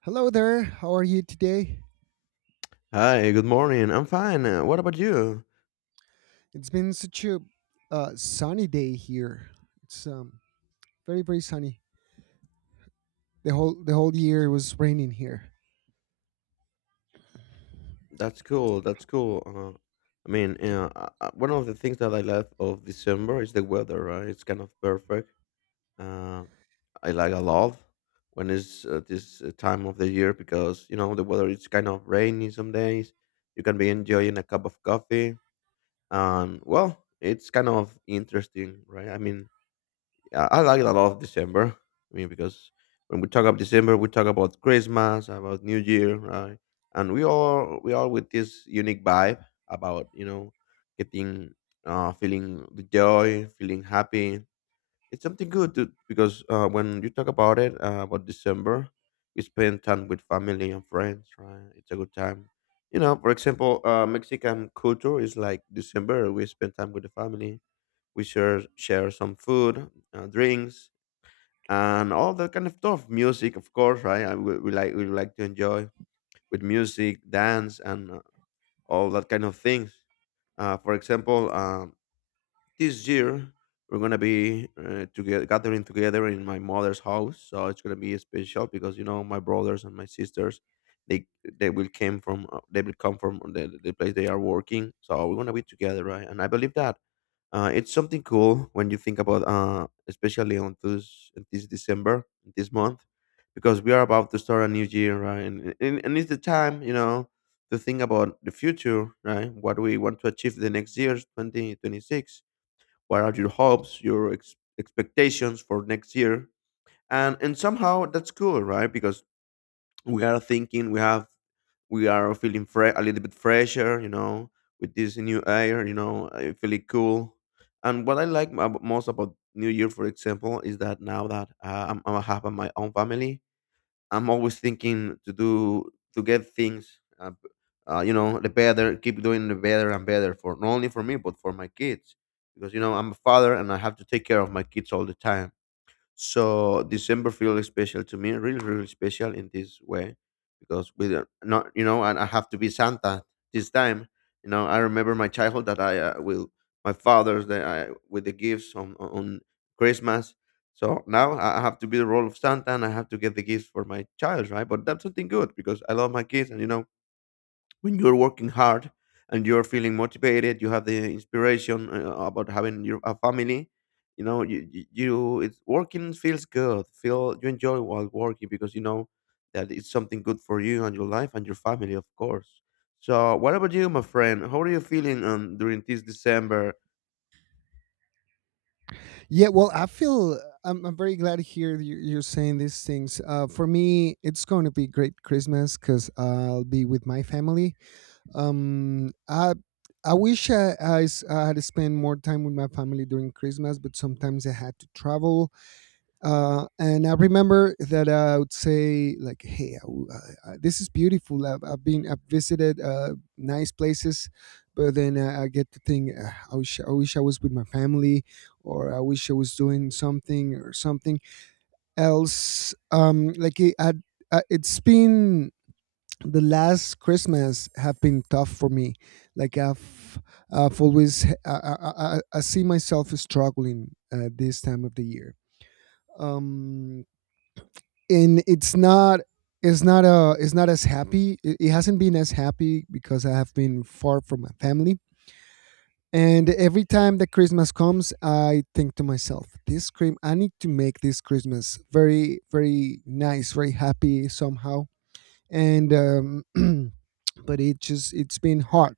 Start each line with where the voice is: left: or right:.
right: Hello there. How are you today?
left: Hi, good morning. I'm fine. What about you?
right: It's been such a sunny day here. It's Very sunny. The whole year it was raining here.
left: That's cool. That's cool. I mean, yeah, one of the things that I love of December is the weather, right? It's kind of perfect. Uh, I like a lot when it's this time of the year because, you know, the weather is kind of rainy some days. You can be enjoying a cup of coffee. And, well, it's kind of interesting, right? I mean, yeah, I like a lot of December. I mean, because when we talk about December, we talk about Christmas, about New Year, right? And we all with this unique vibe about getting feeling the joy, feeling happy. It's something good to, because when you talk about it about December, we spend time with family and friends, right? It's a good time. You know, for example, Mexican culture is like December. We spend time with the family, we share some food, drinks, and all that kind of stuff. Music, of course, right? I, we like to enjoy with music, dance, and all that kind of things. For example, this year we're gonna be together, gathering together in my mother's house. So it's gonna be special because you know my brothers and my sisters, they they will come from the place they are working. So we're gonna be together, right? And I believe that it's something cool when you think about, especially on this December, this month, because we are about to start a new year, right? And it's the time, you know, to think about the future, right? What we want to achieve the next year, 2026. What are your hopes, your expectations for next year? And somehow that's cool, right? Because we are thinking, we are feeling a little bit fresher, with this new air. I feel it cool. And what I like most about New Year, for example, is that now that I'm having my own family, I'm always thinking to get things, you know, the better, keep doing the better and better, for not only for me but for my kids. Because you know I'm a father, and I have to take care of my kids all the time. So December feels special to me, really, really special in this way, because we don't, not you know, and I have to be Santa this time. You know, I remember my childhood that I will, my father's that I with the gifts on Christmas. So now I have to be the role of Santa, and I have to get the gifts for my child, right? But that's something good because I love my kids. And you know, when you're working hard and you're feeling motivated, you have the inspiration about having your a family. You know, it's working, feels good, feel you enjoy while working, because you know that it's something good for you and your life and your family, of course. So what about you, my friend? How are you feeling during this December?
right: Yeah. Well, I feel I'm very glad to hear that you're saying these things. For me, it's going to be great Christmas because I'll be with my family. Um, I I wish I had to spend more time with my family during Christmas, but sometimes I had to travel. And I remember that I would say like, "Hey, I w- I- this is beautiful. I've visited nice places, but then I get to think, "Ah, I wish I was with my family, or I wish I was doing something or something else." It's been the last Christmas have been tough for me. Like I've always, I see myself struggling this time of the year. Um, and it's not as happy. It hasn't been as happy because I have been far from my family, and every time that Christmas comes, I think to myself, this cream I need to make this Christmas very nice, very happy somehow. And but it's been hard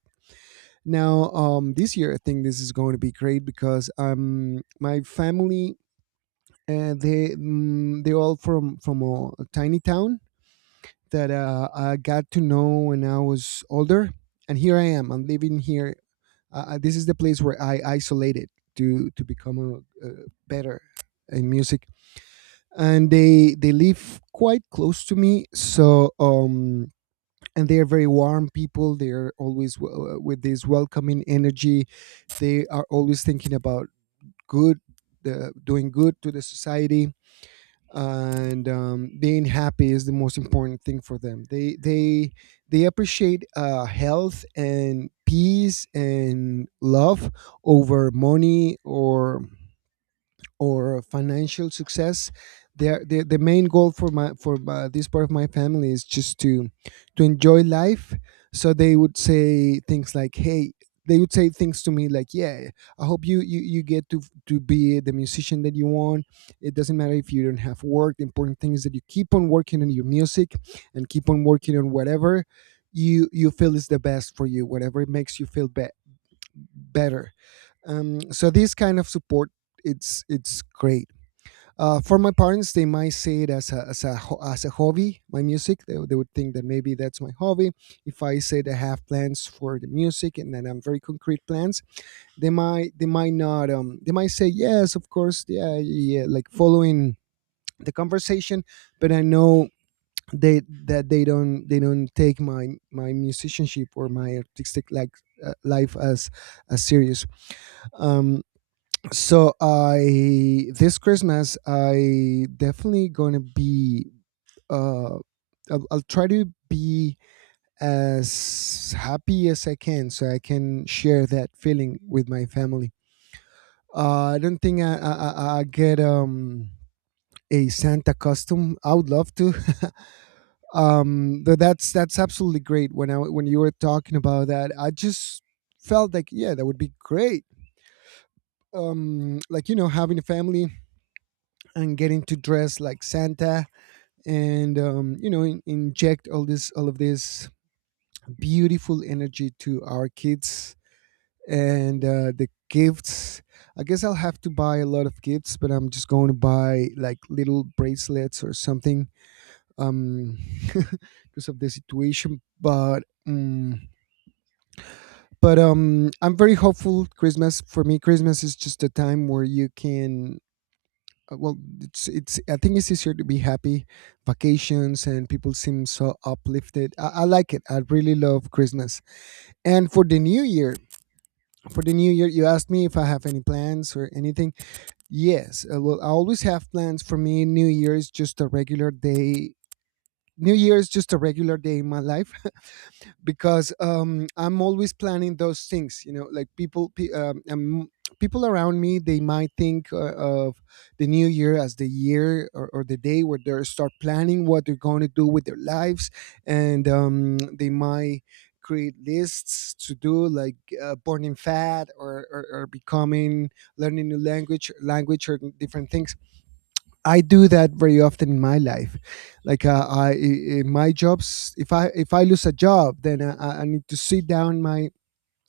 right: now. This year, I think this is going to be great, because my family, they're all from a tiny town that I got to know when I was older. And here I am. I'm living here. This is the place where I isolated to become a, better in music. And they live quite close to me. And they are very warm people. They are always with this welcoming energy. They are always thinking about good, doing good to the society, and being happy is the most important thing for them. They appreciate health and peace and love over money or financial success. The main goal for my for this part of my family is just to enjoy life. So they would say things like, hey, they would say things to me like, yeah, I hope you get to be the musician that you want. It doesn't matter if you don't have work. The important thing is that you keep on working on your music and keep on working on whatever you feel is the best for you, whatever makes you feel better. So this kind of support, it's great. For my parents, they might see it as a, as a hobby. My music, they would think that maybe that's my hobby. If I say that I have plans for the music, and then I'm very concrete plans, they might not they might say, yes, of course, yeah, yeah, like following the conversation. But I know they that they don't take my my musicianship or my artistic, like, life as serious. Um, so I, this Christmas I definitely gonna be, uh I'll try to be as happy as I can so I can share that feeling with my family. I don't think I get a Santa costume. I would love to. But that's absolutely great. When you were talking about that, I just felt like, yeah, that would be great. Like, you know, having a family and getting to dress like Santa, and you know, inject all of this beautiful energy to our kids, and the gifts. I guess I'll have to buy a lot of gifts, but I'm just going to buy like little bracelets or something. um because of the situation. But mm, I'm very hopeful. Christmas, for me, Christmas is just a time where you can, it's, I think it's easier to be happy. Vacations, and people seem so uplifted. I like it. I really love Christmas. And for the new year, for the new year, you asked me if I have any plans or anything. Yes, well, I always have plans. For me, new year is just a regular day. New year is just a regular day in my life, because I'm always planning those things. You know, like people around me, they might think of the new year as the year, or the day where they start planning what they're going to do with their lives, and they might create lists to do, like, burning fat, or becoming, learning new language, or different things. I do that very often in my life. Like, in my jobs, if I lose a job, then I need to sit down in my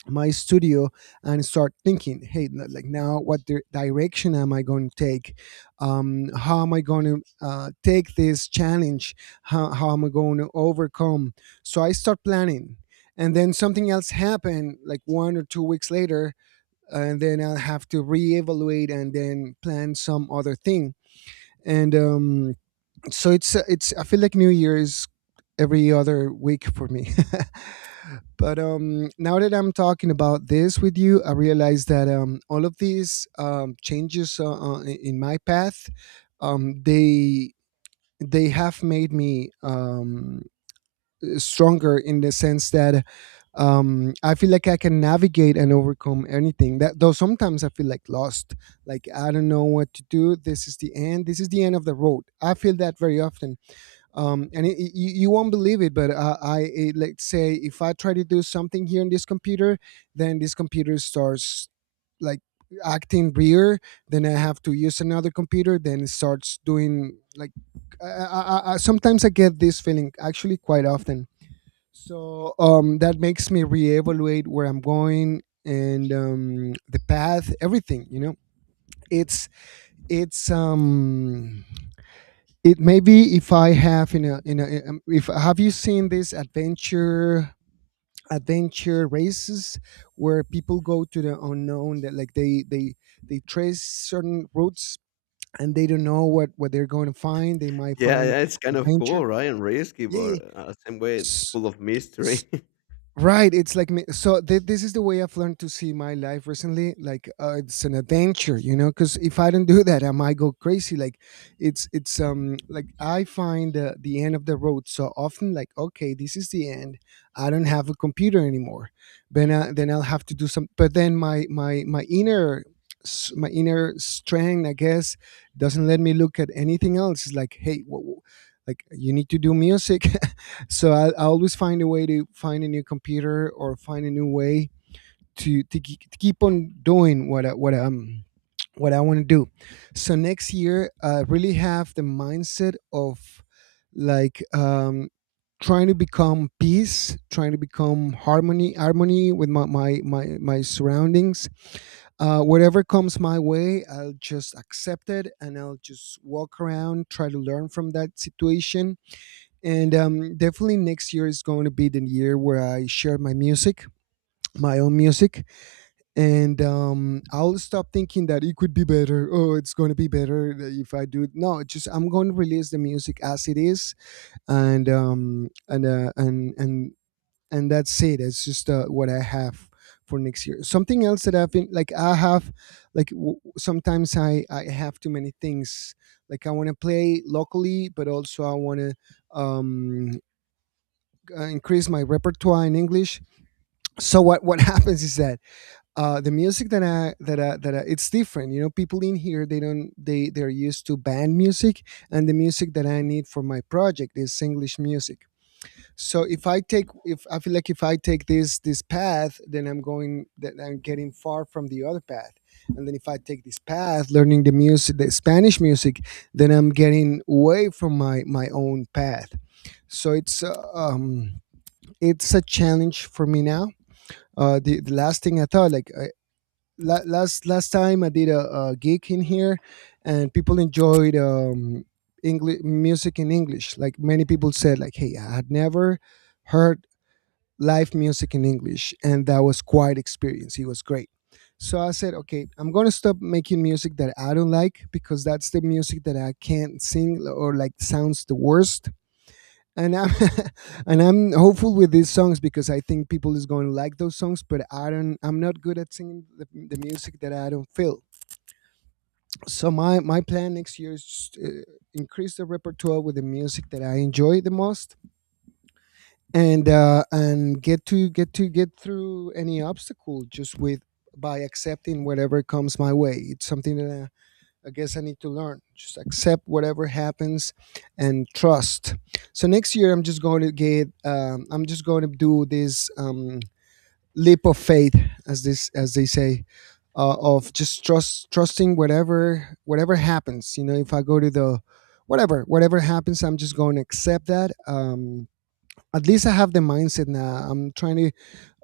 right: studio and start thinking, hey, like, now, what direction am I going to take? How am I going to take this challenge? How am I going to overcome? So I start planning, and then something else happened, like 1 or 2 weeks later, and then I'll have to reevaluate and then plan some other thing. And so It's it's, I feel like new year is every other week for me. But now that I'm talking about this with you, I realize that all of these changes in my path, um they they have made me stronger in the sense that I feel like I can navigate and overcome anything. That, though, sometimes I feel like lost, like I don't know what to do. This is the end. This is the end of the road. I feel that very often. And you won't believe it, but let's say if I try to do something here in this computer, then this computer starts, like, acting weird. Then I have to use another computer, then it starts doing, like, I, I, sometimes I get this feeling, actually quite often. So that makes me reevaluate where I'm going, and the path, everything, you know. it's it's um it maybe, if I have in a if, have you seen these adventure races where people go to the unknown? That, like, they they trace certain routes, and they don't know what they're going to find. They might
left: Yeah,
right: find
left: yeah, it's kind of
right: adventure.
left: cool, right? And risky,
right: Yeah,
left: but
right: yeah.
left: same way,
right: S-
left: full of mystery.
right: Right. It's like me. So, this is the way I've learned to see my life recently. Like, it's an adventure, you know, because if I don't do that, I might go crazy. Like, it's like, I find the end of the road so often. Like, okay, this is the end. I don't have a computer anymore. Then I'll have to do some. But then my inner, my inner strength, I guess, doesn't let me look at anything else. It's like, hey, like, you need to do music. So I always find a way to find a new computer, or find a new way to to keep on doing what I want to do. So next year, I really have the mindset of, like, trying to become peace, trying to become harmony with my surroundings. Whatever comes my way, I'll just accept it, and I'll just walk around, try to learn from that situation, and definitely next year is going to be the year where I share my music, my own music, and I'll stop thinking that it could be better. Oh, it's going to be better if I do it. No, it's just, I'm going to release the music as it is, and and that's it. It's just what I have for next year. Something else that I've been, like, I have, like, sometimes I have too many things. Like, I want to play locally, but also I want to um increase my repertoire in English. So what happens is that the music that I, it's different. You know, people in here, they don't they they're used to band music, and the music that I need for my project is English music. So if I take, if I take this this path, then I'm going, that I'm getting far from the other path. And then if I take this path, learning the music, the Spanish music, then I'm getting away from my own path. So it's it's a challenge for me now. The last thing I thought, like I, last time I did a gig in here, and people enjoyed English music in English. Like many people said, like, hey, I had never heard live music in English, and that was quite experience. It was great. So I said, okay, I'm gonna stop making music that I don't like because that's the music that I can't sing or like sounds the worst and I'm and I'm hopeful with these songs because I think people is going to like those songs. But I don't. I'm not good at singing the music that I don't feel. So my plan next year is just, increase the repertoire with the music that I enjoy the most, and get through any obstacle just with by accepting whatever comes my way. It's something that I guess I need to learn. Just accept whatever happens and trust. So next year, I'm just going to get. I'm just going to do this leap of faith, as they say, of just trusting whatever happens. You know, if I go to the whatever happens, I'm just going to accept that. At least I have the mindset now. I'm trying to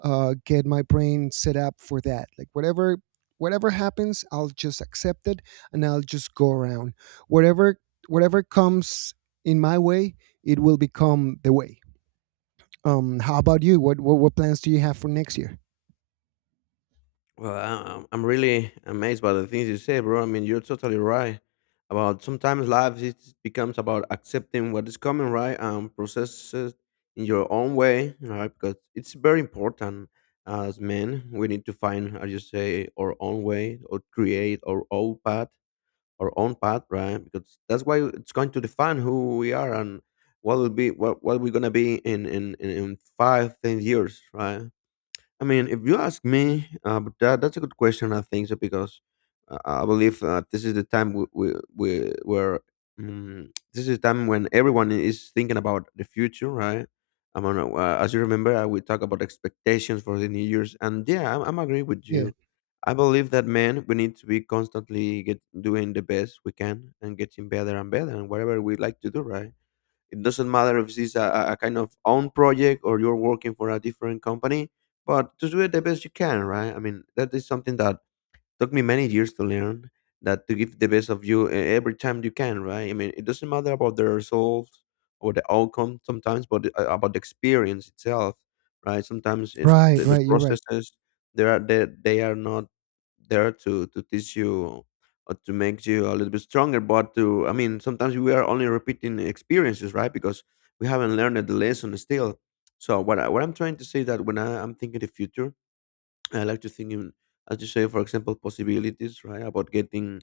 right: get my brain set up for that. Like whatever happens, I'll just accept it and I'll just go around. Whatever whatever comes in my way, it will become the way. How about you? What plans do you have for next year?
left: Well, I'm really amazed by the things you say, bro. I mean, you're totally right about sometimes life, it becomes about accepting what is coming, right, and process it in your own way, right? Because it's very important as men. We need to find, as you say, our own way or create our own path, right? Because that's why it's going to define who we are and what we're gonna be in 5, 10 years, right? I mean, if you ask me, but that's a good question. I think so because I believe, this is the time, we where this is time when everyone is thinking about the future, right? I mean, as you remember, we talk about expectations for the New Year's, and yeah, I'm agree with
right: Yeah.
left: you. I believe that, man, we need to be constantly get doing the best we can and getting better and better and whatever we like to do, right? It doesn't matter if this is a kind of own project or you're working for a different company, but just do it the best you can, right? I mean, that is something that took me many years to learn, that to give the best of you every time you can, right? I mean, it doesn't matter about the results or the outcome sometimes, but about the experience itself, right? Sometimes
right: Right,
left: the
right: right. You're right.
left: processes, they are not there to teach you or to make you a little bit stronger, but to, I mean, sometimes we are only repeating experiences, right? Because we haven't learned the lesson still. So what I'm trying to say, that when I'm thinking the future, I like to think in, as you say, for example, possibilities, right? About getting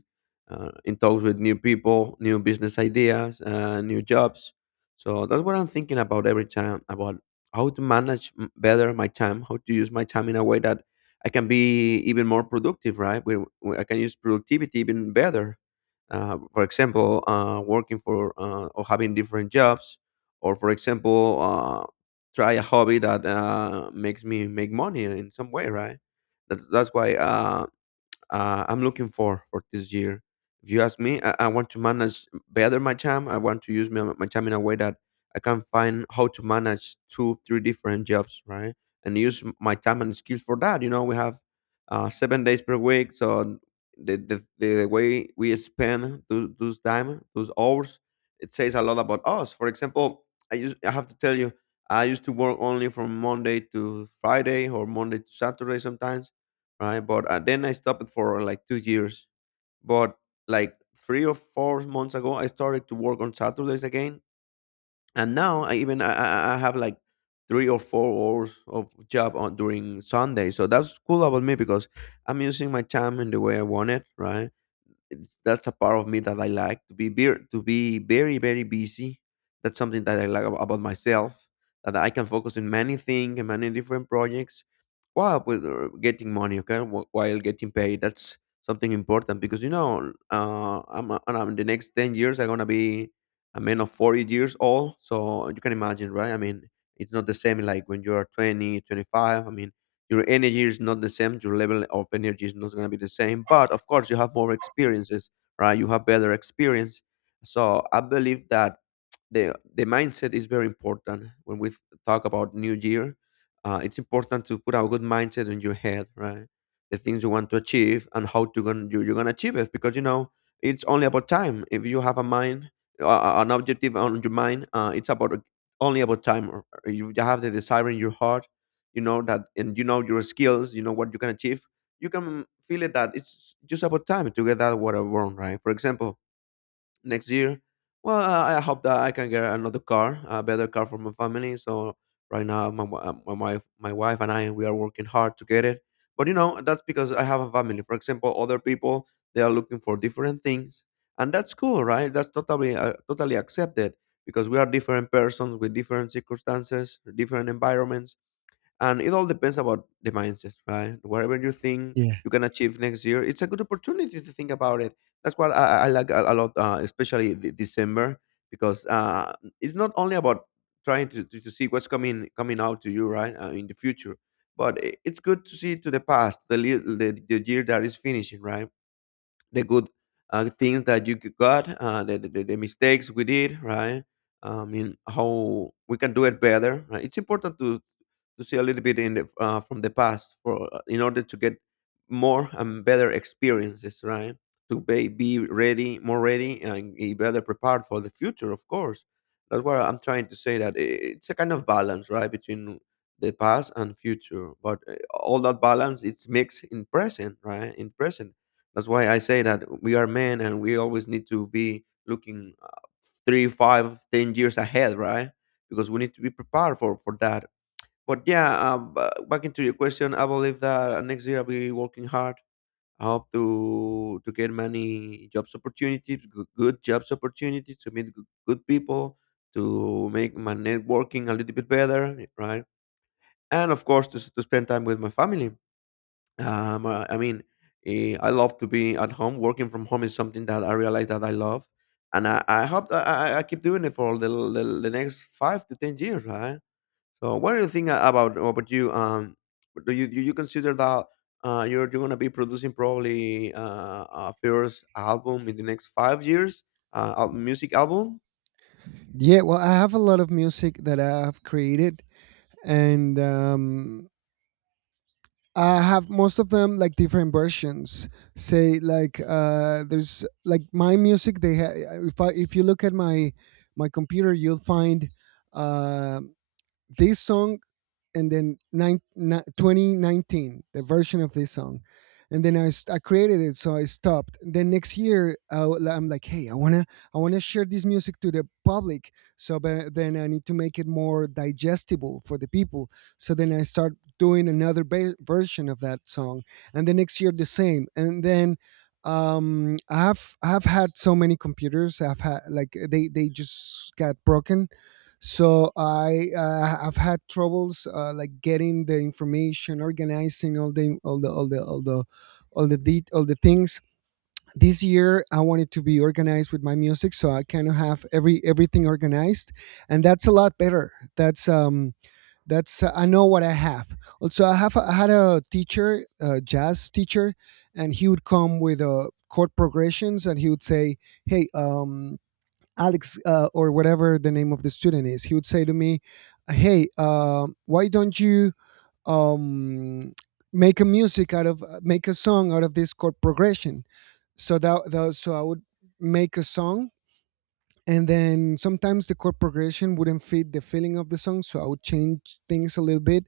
left: in talks with new people, new business ideas, new jobs. So that's what I'm thinking about every time, about how to manage better my time, how to use my time in a way that I can be even more productive, right? Where I can use productivity even better. For example, working for or having different jobs, or for example, try a hobby that makes me make money in some way, right? That's why, I'm looking for this year. If you ask me, I want to manage better my time. I want to use my time in a way that I can find how to manage two, three different jobs, right? And use my time and skills for that. You know, we have 7 days per week, so the way we spend those time, those hours, it says a lot about us. For example, I have to tell you, I used to work only from Monday to Friday or Monday to Saturday sometimes, right? But then I stopped for like 2 years. But like 3 or 4 months ago, I started to work on Saturdays again, and now I even I have like 3 or 4 hours of job on during Sunday. So that's cool about me because I'm using my time in the way I want it, right? That's a part of me that I like to be very, very busy. That's something that I like about myself, that I can focus on many things and many different projects, while with getting money, okay, while getting paid. That's something important because, I'm, a- and I'm, the next 10 years I'm gonna be a man of 40 years old, so you can imagine, right? I mean, it's not the same like when you're 20, 25. I mean, your energy is not the same, your level of energy is not going to be the same, but of course you have more experiences, right? You have better experience. So I believe that the mindset is very important when we talk about new year. It's important to put a good mindset in your head, right? The things you want to achieve and how to gonna, you, you're going to achieve it, because it's only about time. If you have a mind, an objective on your mind, it's about only about time. Or you have the desire in your heart. You know that, and you know your skills, you know what you can achieve. You can feel it that it's just about time to get that what I want, right? For example, next year, well, I hope that I can get another car, a better car for my family. So right now my wife and I, we are working hard to get it. But, that's because I have a family. For example, other people, they are looking for different things. And that's cool, right? That's totally accepted, because we are different persons with different circumstances, different environments, and it all depends about the mindset, right? Whatever you think
right: Yeah.
left: you can achieve next year, it's a good opportunity to think about it. That's what I like a lot, especially the December, because it's not only about trying to see what's coming out to you, right, in the future, but it's good to see to the past, the, li- the year that is finishing, right? The good, things that you got, the mistakes we did, right? I mean, how we can do it better, right? It's important to see a little bit in from the past for in order to get more and better experiences, right? To be ready more ready, and be better prepared for the future, of course. That's what I'm trying to say, that it's a kind of balance, right, between the past and future. But all that balance, it's mixed in present, right? In present. That's why I say that we are men, and we always need to be looking, 3, 5, 10 years ahead, right? Because we need to be prepared for that. But yeah, back into your question, I believe that next year I'll be working hard. I hope to get many jobs opportunities, good jobs opportunities, to meet good people, to make my networking a little bit better, right? And of course, to spend time with my family. I mean, I love to be at home. Working from home is something that I realize that I love, and I hope that I keep doing it for the next 5 to 10 years, right? So, what do you think about you? Do you consider that you're gonna be producing probably a first album in the next 5 years, a music album?
right: Yeah. Well, I have a lot of music that I've created, and I have most of them like different versions. Say like there's like my music. They ha- if I if you look at my computer, you'll find uh, this song and then the version of this song and then I created it, so I stopped. Then next year I am like, hey, I want to share this music to the public. So but then I need to make it more digestible for the people, so then I start doing another version of that song and the next year the same. And then um, I've had so many computers. I've had like they just got broken, so I've had troubles like getting the information, organizing all the all the all the things. This year I wanted to be organized with my music, so I kind of have everything organized, and that's a lot better. That's I know what I have. Also, I have I had a teacher, a jazz teacher, and he would come with chord progressions and he would say, hey, um, Alex, or whatever the name of the student is, he would say to me, "Hey, why don't you um, make a song out of this chord progression?" So that, that so I would make a song, and then sometimes the chord progression wouldn't fit the feeling of the song, so I would change things a little bit.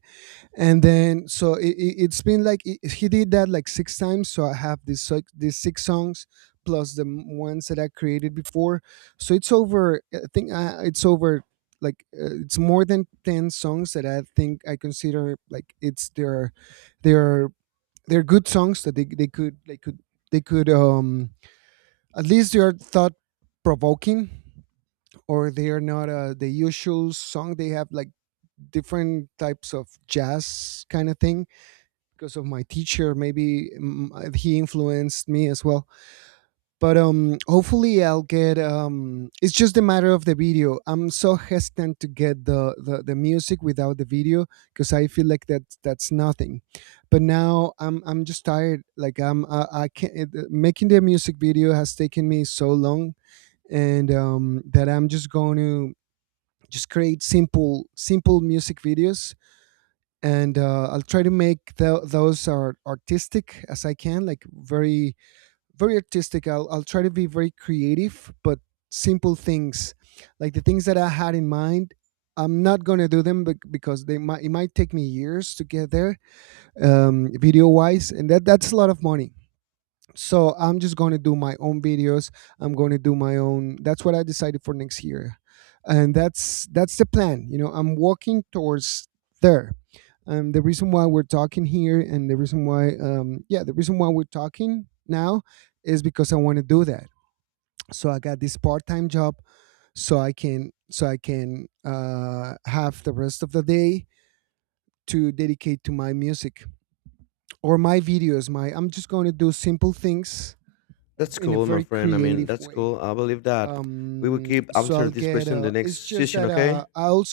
right: And then so it's been like, I he did that like six times, so I have this like these six songs plus the ones that I created before. So it's over, I think. It's over like, it's more than 10 songs that I think I consider like it's their, they're they're good songs that they could at least they are thought provoking or they are not the usual song. They have like different types of jazz kind of thing, because of my teacher. Maybe he influenced me as well. But hopefully I'll get. It's just a matter of the video. I'm so hesitant to get the music without the video because I feel like that's nothing. But now I'm just tired. Like I can't it, making the music video has taken me so long, and that I'm just going to just create simple music videos, and I'll try to make those are artistic as I can, like very very artistic. I'll try to be very creative, but simple things, like the things that I had in mind. I'm not gonna do them bec- because they might it might take me years to get there, video wise, and that's a lot of money. So I'm just going to do my own videos. I'm going to do my own. That's what I decided for next year, and that's the plan. You know, I'm walking towards there. Um, the reason why we're talking here and the reason why we're talking now is because I want to do that. So I got this part-time job, so I can have the rest of the day to dedicate to my music or my videos. My I'm just going to do simple things
left: That's
right: in a
left: cool, my
right: very
left: friend. I mean,
right: creative
left: that's
right: way.
left: cool. I believe that we will
right: Um,
left: keep
right: so
left: answer
right: I'll
left: this
right: get.
left: question the
right: It's
left: next
right: just
left: session,
right: that,
left: okay?
right: I also